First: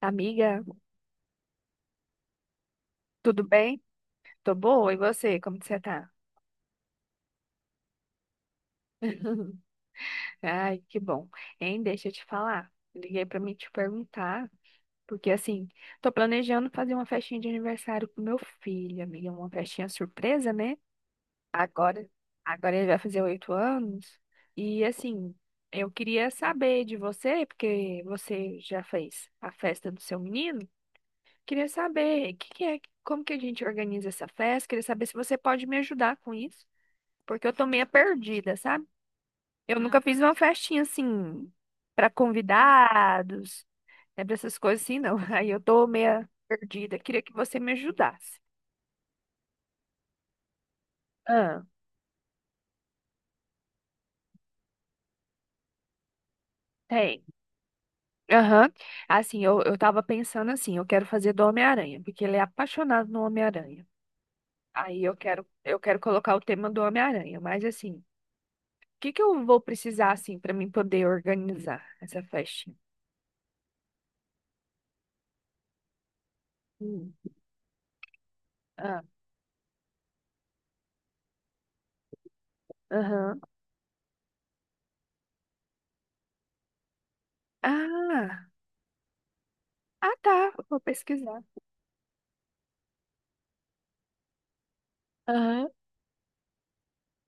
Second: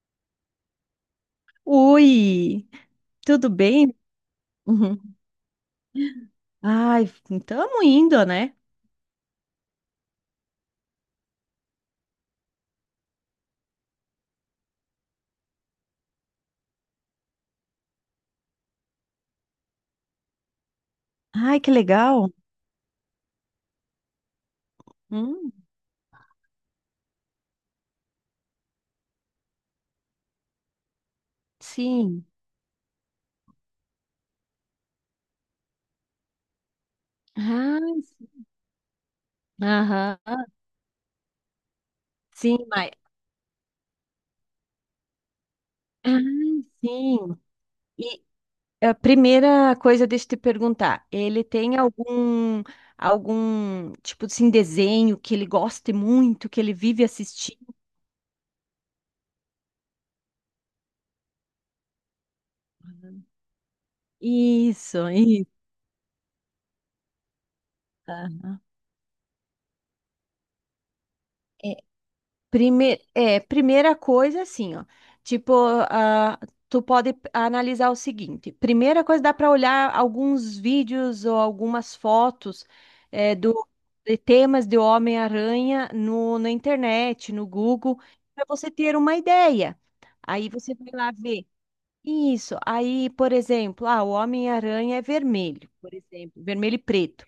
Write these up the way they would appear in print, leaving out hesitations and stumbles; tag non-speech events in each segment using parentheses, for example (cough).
Amiga, Oi, tudo tudo bem? bem? Tô boa, e Uhum. você? Como que você tá? Ai, estamos indo, né? (laughs) Ai, que bom. Hein, deixa eu te falar. Liguei pra me te perguntar, porque assim, tô planejando fazer uma festinha de aniversário pro meu filho, amiga, uma festinha surpresa, né? Ai, que Agora, legal. agora ele vai fazer 8 anos, e assim, Hum, eu queria saber de você, porque você já fez a festa do seu menino, queria sim. saber o que que é, como que a gente organiza essa festa, queria saber se você pode me ajudar com isso. Porque eu tô Ah, meio sim. perdida, sabe? Nunca fiz uma Aham. festinha assim pra Sim, mas. convidados, né, para essas coisas assim, não. (laughs) Aí eu tô Ah, meio perdida. Queria que sim. você me E ajudasse. a primeira coisa, deixa eu te perguntar: ele ah, tem algum tipo assim, desenho que ele goste muito, que ele vive Tem. assistindo? Aham. Assim, eu tava pensando assim, eu quero fazer do Homem-Aranha, porque ele é apaixonado no Homem-Aranha. Aí Isso, eu quero, isso. eu quero colocar o tema do Homem-Aranha, mas assim, o Aham. que que eu vou precisar assim pra mim poder organizar essa festinha? É, primeira coisa, assim, ó. Tipo, ah, tu pode Hum, analisar o seguinte: ah, primeira coisa, dá para olhar alguns vídeos ou algumas fotos é, Aham. do, de temas de Homem-Aranha na internet, no Google, para Ah, você ter uma ideia. ah Aí tá, você vou vai lá pesquisar. ver. Isso. Aí, por exemplo, o Homem-Aranha é Aham. vermelho, por exemplo, vermelho e preto.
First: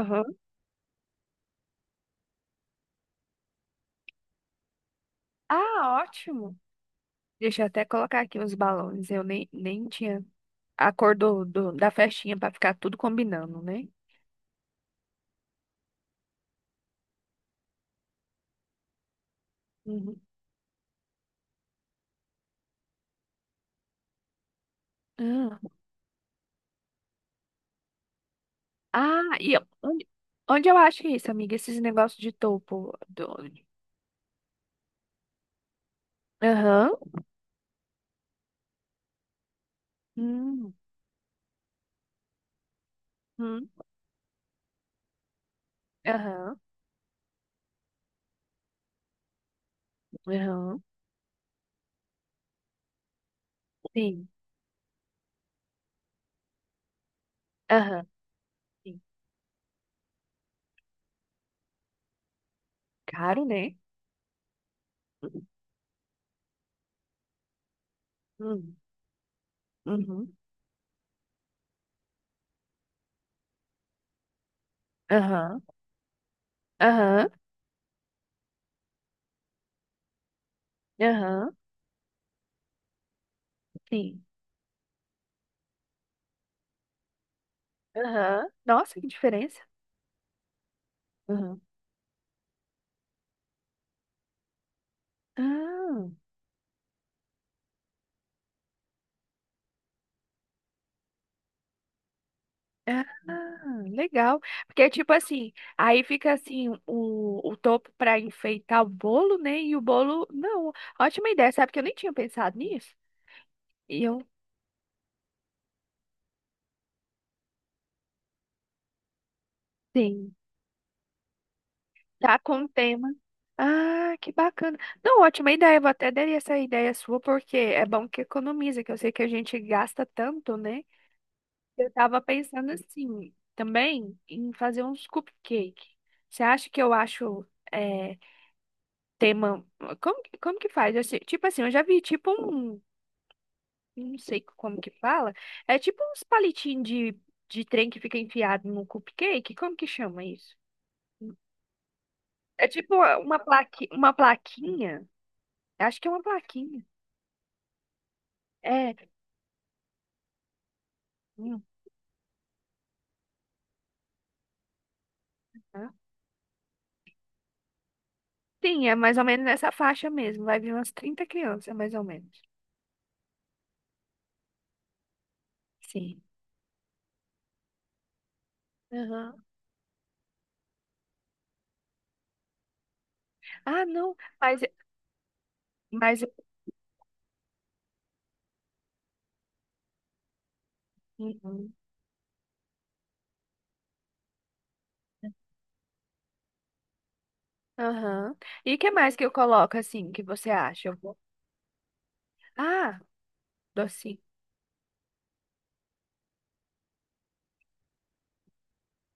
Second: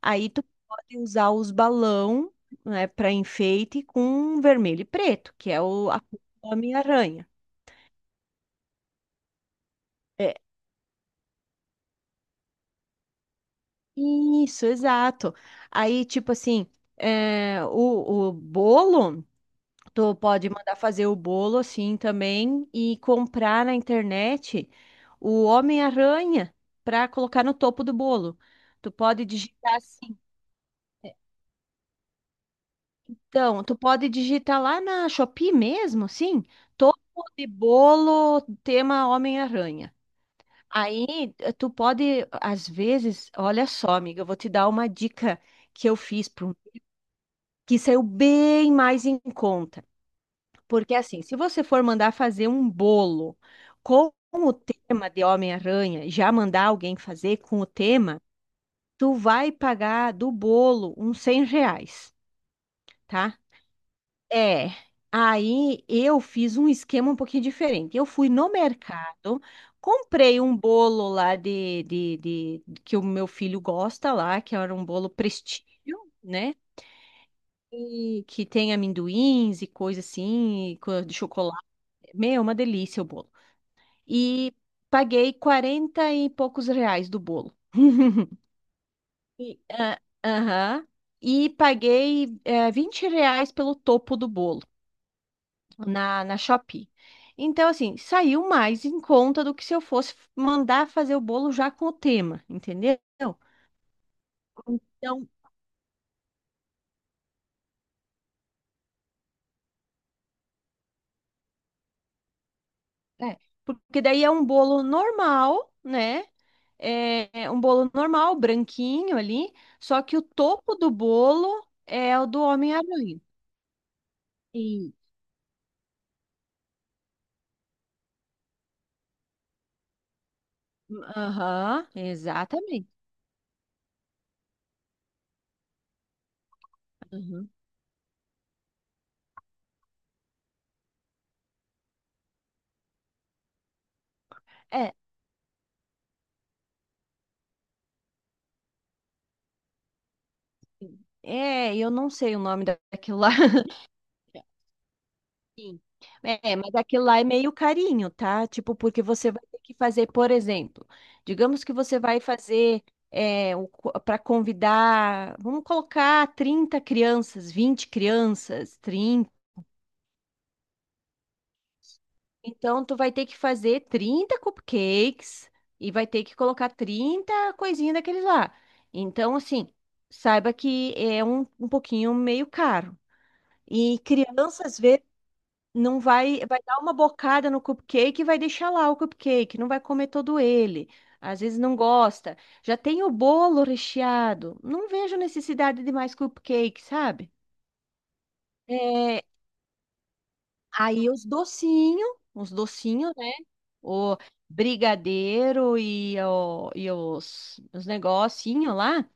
Aí tu pode usar os balão, né, para enfeite com vermelho e preto, que é o a Ah, cor do ótimo. Homem-Aranha. Deixa eu até colocar aqui os balões. Eu nem tinha É. a cor da festinha para ficar tudo combinando, né? Isso, exato. Aí, tipo assim, o bolo, tu Uhum. pode mandar fazer o bolo assim também e comprar na internet o Ah, Homem-Aranha para colocar no topo do bolo. Tu ah, pode e eu- digitar onde, assim. onde eu acho isso, amiga? Esses negócios de topo. Então, tu pode digitar lá na Shopee mesmo, sim, Aham. topo de bolo tema Homem-Aranha. Hum, Aí tu pode, às vezes, olha hum, só, amiga, eu vou te dar uma dica que eu fiz para um Aham. que saiu bem mais em conta. Aham. Porque assim, se você for mandar fazer um bolo com Sim. o tema de Homem-Aranha, já mandar alguém fazer com o Aham. tema, Sim. tu vai pagar do bolo uns R$ 100. Tá? Caro, né? É, aí eu fiz um esquema um pouquinho diferente. Eu fui no Hum, mercado, uhum. comprei um bolo lá que o meu filho gosta lá, que era um bolo Aham. prestígio, né? Aham. E que tem amendoins e coisa assim, e de Aham. chocolate. Meu, uma delícia o bolo. Sim. E paguei 40 e poucos reais do bolo. (laughs) Aham. Nossa, que diferença. E, aham. E Aham. paguei, R$ 20 pelo topo do bolo. Ah. Na Shopee. Então, assim, saiu mais em conta do que se eu fosse mandar fazer o bolo já com o tema, entendeu? Ah, legal. Porque, é tipo Então, assim, aí fica assim o topo para enfeitar o bolo, né? E o bolo, não. Ótima ideia, sabe? Que eu nem tinha pensado nisso. é, porque E daí eu é um bolo normal, né? É um bolo normal, branquinho ali, só que o sim, topo do bolo é o tá do com o tema. Homem-Aranha. Ah, que bacana. E- Não, ótima ideia. Eu vou até dar essa ideia sua, porque é bom que economiza, que eu sei que a gente gasta tanto, né? Aham, Eu tava pensando exatamente. assim, também, em fazer uns cupcake. Você acha que eu acho. Aham. eh, Tema. Como que faz? Tipo assim, eu já vi tipo um. Não sei como que É, fala. É tipo uns palitinhos de trem que fica enfiado no cupcake. Como que chama isso? Eu não sei o nome É tipo uma, daquilo lá. uma (laughs) plaqui, uma plaquinha. Sim. Acho que é uma É, mas plaquinha. aquilo lá é meio carinho, tá? Tipo, É. porque você vai ter que fazer, por exemplo, digamos Hum, que você vai fazer para convidar, vamos tá. colocar 30 crianças, 20 crianças, Sim, é mais ou 30. menos nessa faixa mesmo. Vai vir umas 30 crianças, mais ou menos. Então, tu vai ter que fazer 30 cupcakes e vai Sim. ter que colocar 30 coisinhas daqueles lá. Então, Aham. assim, saiba que é um pouquinho meio caro. Ah, E não. Mas, crianças. Não mas. vai, vai dar uma bocada no cupcake e vai deixar lá o cupcake, não vai comer todo ele. Às vezes Uhum. não gosta. Já tem o bolo recheado. Não vejo necessidade de mais cupcake, sabe? Aham. E o que mais É, que eu coloco assim, que você acha? Aí os Ah, docinhos, né? O docinho. brigadeiro e os negocinhos lá,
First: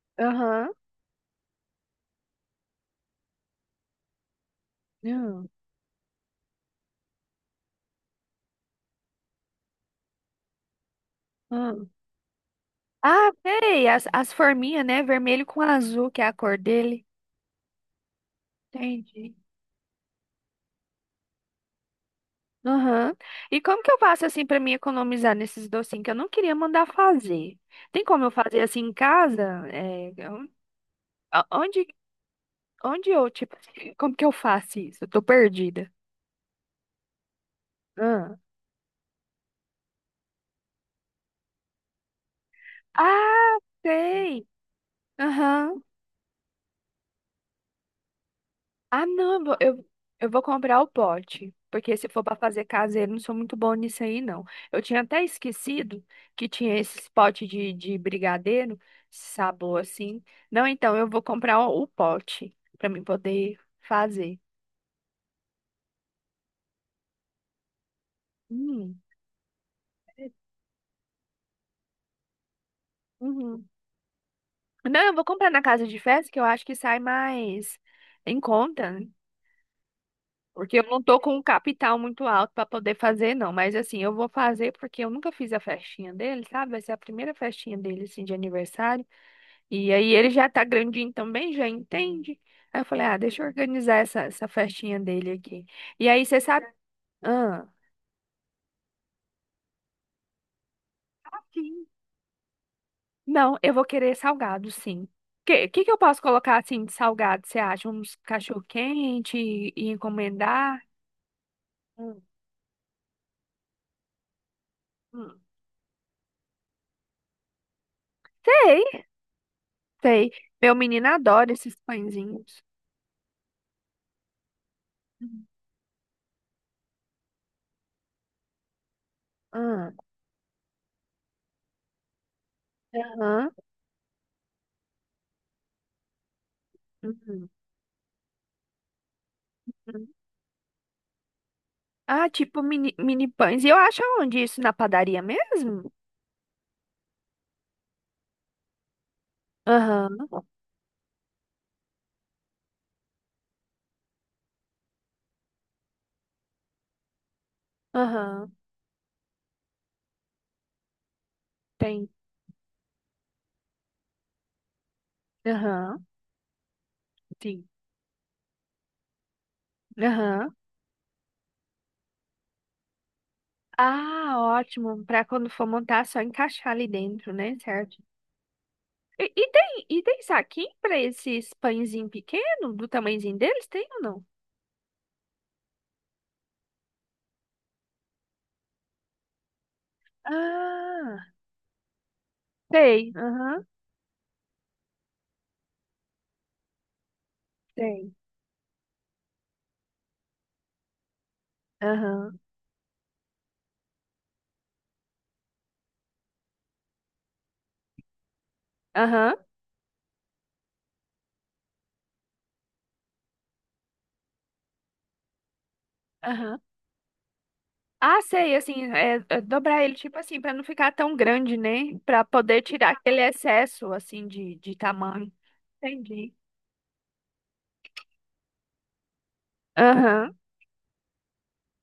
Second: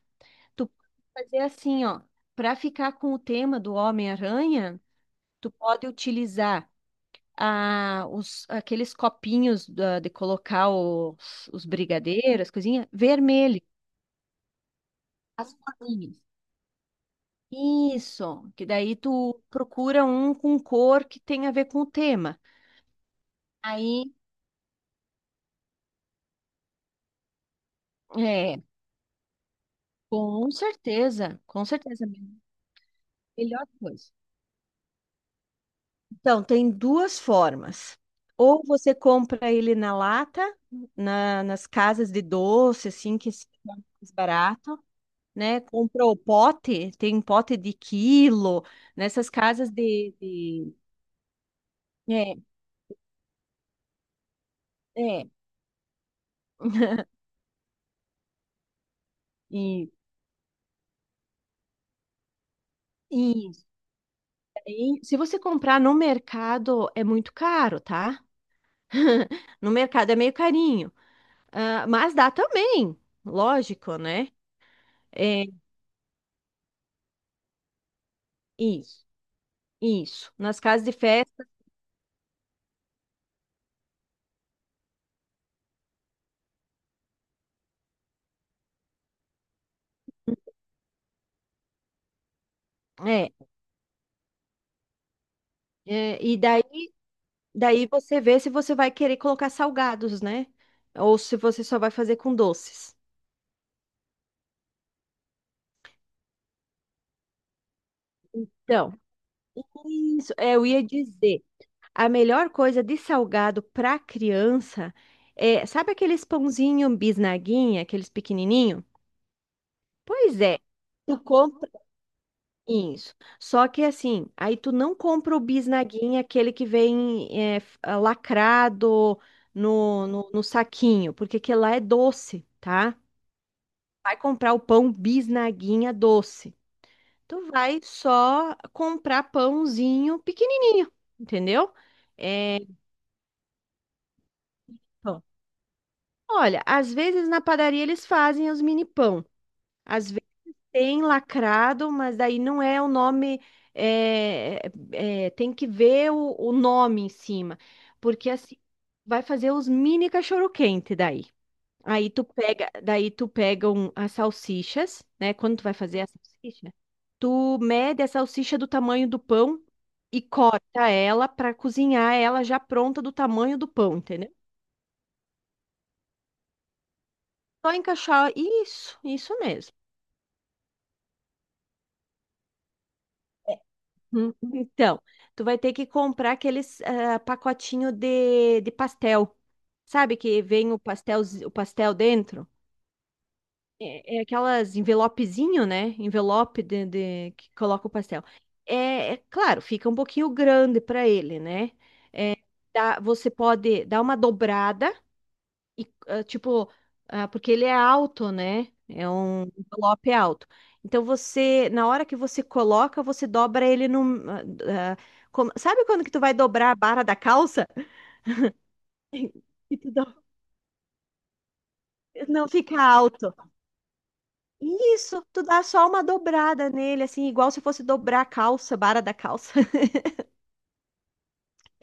tu Aham. pode fazer assim, ó. Para ficar com o tema do Homem-Aranha, Hum, tu pode utilizar aqueles copinhos de colocar os hum. brigadeiros, coisinha, Ah, vermelho, sei, as forminhas, né? Vermelho as com azul, bolinhas. que é a cor dele. Isso, que daí Entendi. tu procura um com cor que tem a ver com o tema. Aham. E como que eu Aí, faço assim pra me economizar nesses docinhos que eu não queria mandar fazer? Tem como eu fazer é, assim em casa? É, a- com onde, certeza, onde eu, tipo, melhor (laughs) coisa. como que eu faço isso? Eu tô perdida. Então, tem duas formas. Ah, Ou você compra ele na lata, nas casas de doce, assim, que é Ah, mais sei. barato, né? Aham. Comprou pote, tem pote de quilo, Ah, nessas não, eu, vou- casas eu de, eu vou de... comprar o pote. Porque se for para É, fazer caseiro, não sou muito bom nisso aí, não. Eu tinha até é, esquecido que tinha esses potes de brigadeiro, sabor e, assim. Não, então eu vou comprar o pote para mim e poder isso fazer. aí, se você comprar no mercado, é muito caro, tá? Hum, (laughs) No mercado é meio carinho, ah, mas dá também, uhum. lógico, né? Não, eu vou É, comprar na casa de festa, que eu acho que sai mais em conta. isso, isso. Nas Porque eu casas de não tô com um festa, capital muito alto para poder fazer, não. Mas assim, eu vou fazer porque eu nunca fiz a festinha dele, sabe? Vai ser a primeira festinha dele, assim, de aniversário. E aí ele já tá grandinho também, já entende. Aí eu falei, ah, é, deixa eu organizar essa festinha dele aqui. E aí e você daí, sabe. Ah, daí você vê se você vai querer colocar salgados, né? Ou se você só sim. vai fazer com doces. Não, eu vou querer salgado, sim. Que que eu posso colocar assim de salgado? Você acha? Uns Então, cachorro-quente e isso, eu encomendar? ia dizer. A Hum, melhor coisa de salgado para criança hum. é, sabe aqueles pãozinho bisnaguinha, aqueles pequenininho? Sei, sei. Pois é. Meu menino Tu adora compra esses pãezinhos. isso. Só que assim, aí tu não compra o bisnaguinha, aquele que vem lacrado Ah, no saquinho, porque aquele lá é doce, tá? aham, Vai comprar o pão bisnaguinha doce. Tu uhum, vai só comprar uhum. pãozinho pequenininho, entendeu? Ah, É, tipo mini pães. E eu acho onde isso? Na padaria mesmo? olha, às vezes na padaria eles fazem os mini pão. Às Aham, vezes tem lacrado, mas daí não é o nome. é, Tem que ver o nome em cima. Porque aham, assim, vai fazer os mini cachorro-quente daí. Aí tem. tu pega, daí tu pega um- as salsichas, né? Quando tu vai fazer Aham, a salsicha, tu sim. mede a salsicha do tamanho do pão e Aham. corta ela para cozinhar ela já pronta do tamanho do pão, entendeu? Ah, ótimo. Pra quando for montar, só encaixar ali dentro, né? Só Certo. encaixar. Isso, E, isso e mesmo. tem, e tem saquinho pra esses pãezinhos pequenos, do tamanhozinho deles? Tem ou não? Então, tu vai ter que comprar aqueles pacotinho de pastel. Sabe que vem Ah, o pastel dentro? tem. Aham, É, é aquelas envelopezinho, né? Envelope de que coloca o tem. pastel. É, é claro, fica um pouquinho grande para ele, né? É, Aham, você pode dar uma dobrada e, tipo, porque ele é alto, né? É aham, um envelope alto. Então você, na hora que você coloca, você dobra ele no. ah, sabe quando que tu vai aham. dobrar a barra da calça? (laughs) Ah, sei, assim, é E dobrar tu ele, do- tipo assim, pra não ficar tão grande, né? Pra não poder fica tirar aquele alto. excesso, assim, de Isso, tamanho. tu dá só uma Entendi. dobrada nele, assim, igual se fosse dobrar a calça, barra da calça. (laughs) Aham,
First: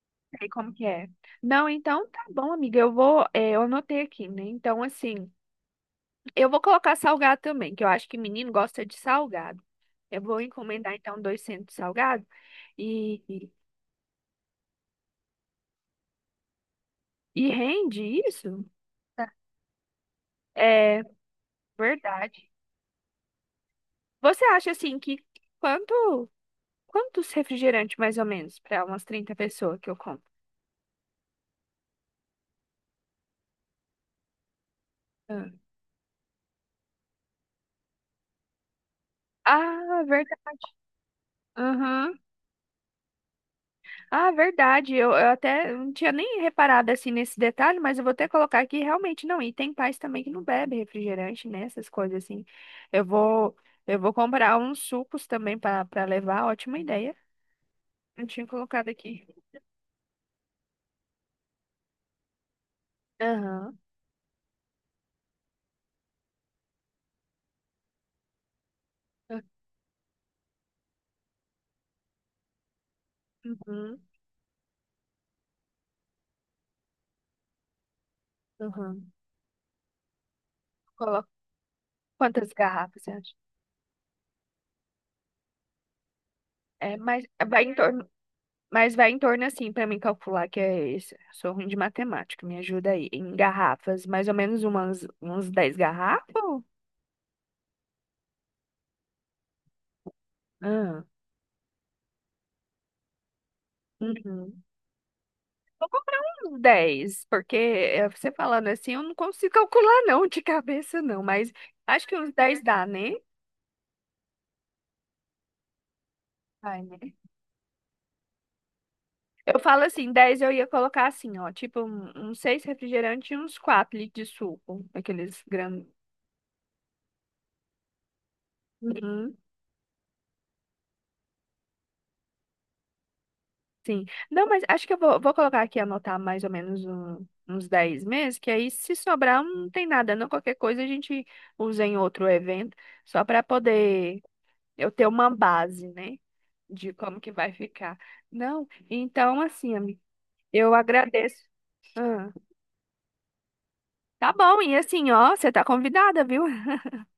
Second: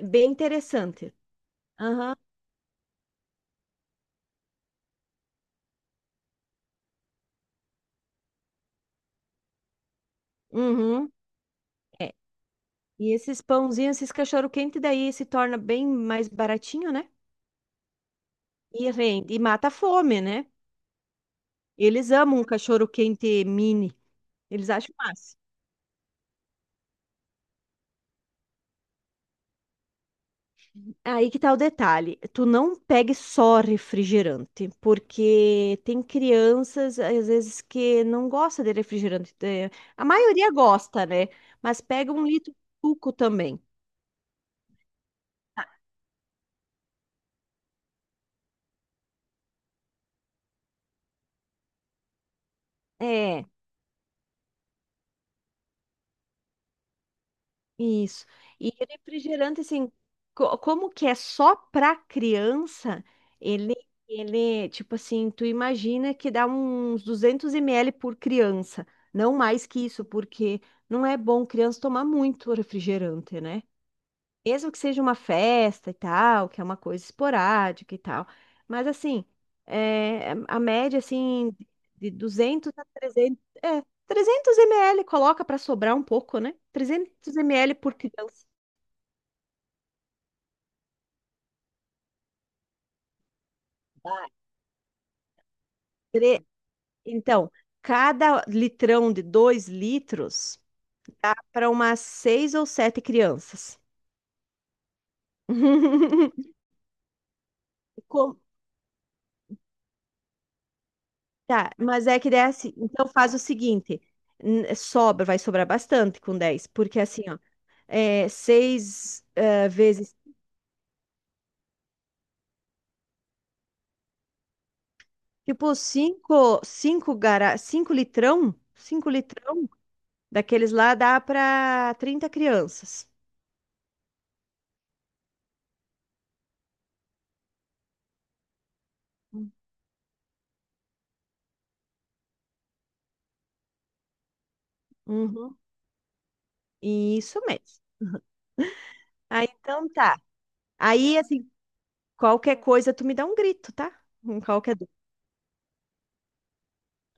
Bem sei como que é. interessante. Não, então Aham. tá bom, amiga, eu anotei aqui, né? Então, assim, eu vou colocar salgado também, que eu acho que menino gosta de salgado. Eu vou encomendar, Uhum. então, 200 É. salgado E e, esses e pãozinhos, esses cachorro-quente daí se torna bem mais baratinho, né? e rende isso? E Tá. rende, e mata a fome, né? É Eles amam um verdade. cachorro quente mini. Você Eles acha, acham assim, que massa. quanto. Quantos refrigerantes, mais ou menos, para umas 30 pessoas que eu compro? Aí que tá o detalhe. Tu não pegue só refrigerante, Ah, porque tem crianças, às vezes, que não gosta de refrigerante. É, Ah, a verdade. maioria gosta, né? Mas pega Aham. 1 litro de suco também. Ah, verdade. Eu até não tinha nem reparado assim nesse detalhe, mas eu vou até colocar aqui realmente não. E tem pais também que não bebe refrigerante, né? Essas coisas assim. Eu É. vou, eu vou comprar uns sucos também para levar. Ótima ideia. Isso. Não tinha E colocado aqui. refrigerante, assim, como que é só para criança, ele, Aham. ele, tipo assim, tu imagina que dá uns 200 ml por criança, não mais que isso, porque não é bom criança tomar muito refrigerante, né? Uhum. Mesmo que seja uma festa e tal, que é uma coisa esporádica e tal. Mas, Uhum. assim, a média, Coloca. assim, de Quantas 200 a garrafas você acha? 300... É, 300 ml, coloca para sobrar um pouco, né? É, 300 vai em ml por torno criança. Mas vai em torno assim pra mim calcular que é esse. Sou ruim de matemática, me ajuda aí. Em garrafas, mais Vai. ou menos uns 10 garrafas? Tre- Então, cada litrão de 2 litros Ah, dá para umas 6 ou 7 crianças. uhum. Vou comprar (laughs) uns 10, porque é, você Com- falando assim eu não consigo calcular não de cabeça não, mas Tá, acho mas que é que uns daí 10 assim, dá, então né? faz o seguinte, sobra, vai sobrar bastante com 10 Vai, né? porque assim, seis Eu falo assim, vezes, 10 eu ia colocar assim, ó, tipo uns 6 refrigerantes e uns 4 litros de suco, aqueles tipo grandes. Cinco litrão daqueles lá dá para 30 crianças. Sim. Não, mas acho que eu vou colocar aqui, anotar mais ou menos uns 10 meses, que aí se sobrar não tem nada, não. Qualquer coisa a gente usa em outro evento, só para poder eu ter uma Uhum. base, né, de como que Isso vai mesmo. ficar. Não, então Ah, assim, então amiga, tá. eu Aí, agradeço. assim, Ah, qualquer coisa tu me dá um grito, tá? tá Em bom, qualquer e dúvida. assim, ó, você tá convidada, viu?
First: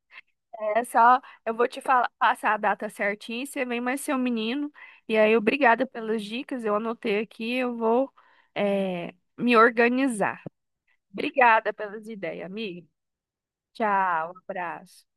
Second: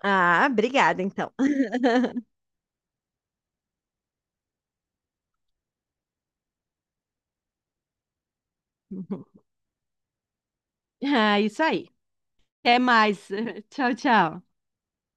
Ah, É obrigada, só, então. eu vou te falar, passar a data certinha, você vem mais seu menino. E aí, obrigada pelas dicas, eu anotei aqui, eu vou (laughs) me organizar. Ah, isso Obrigada aí. pelas ideias, Até amiga. mais. (laughs) Tchau, Tchau, tchau. abraço.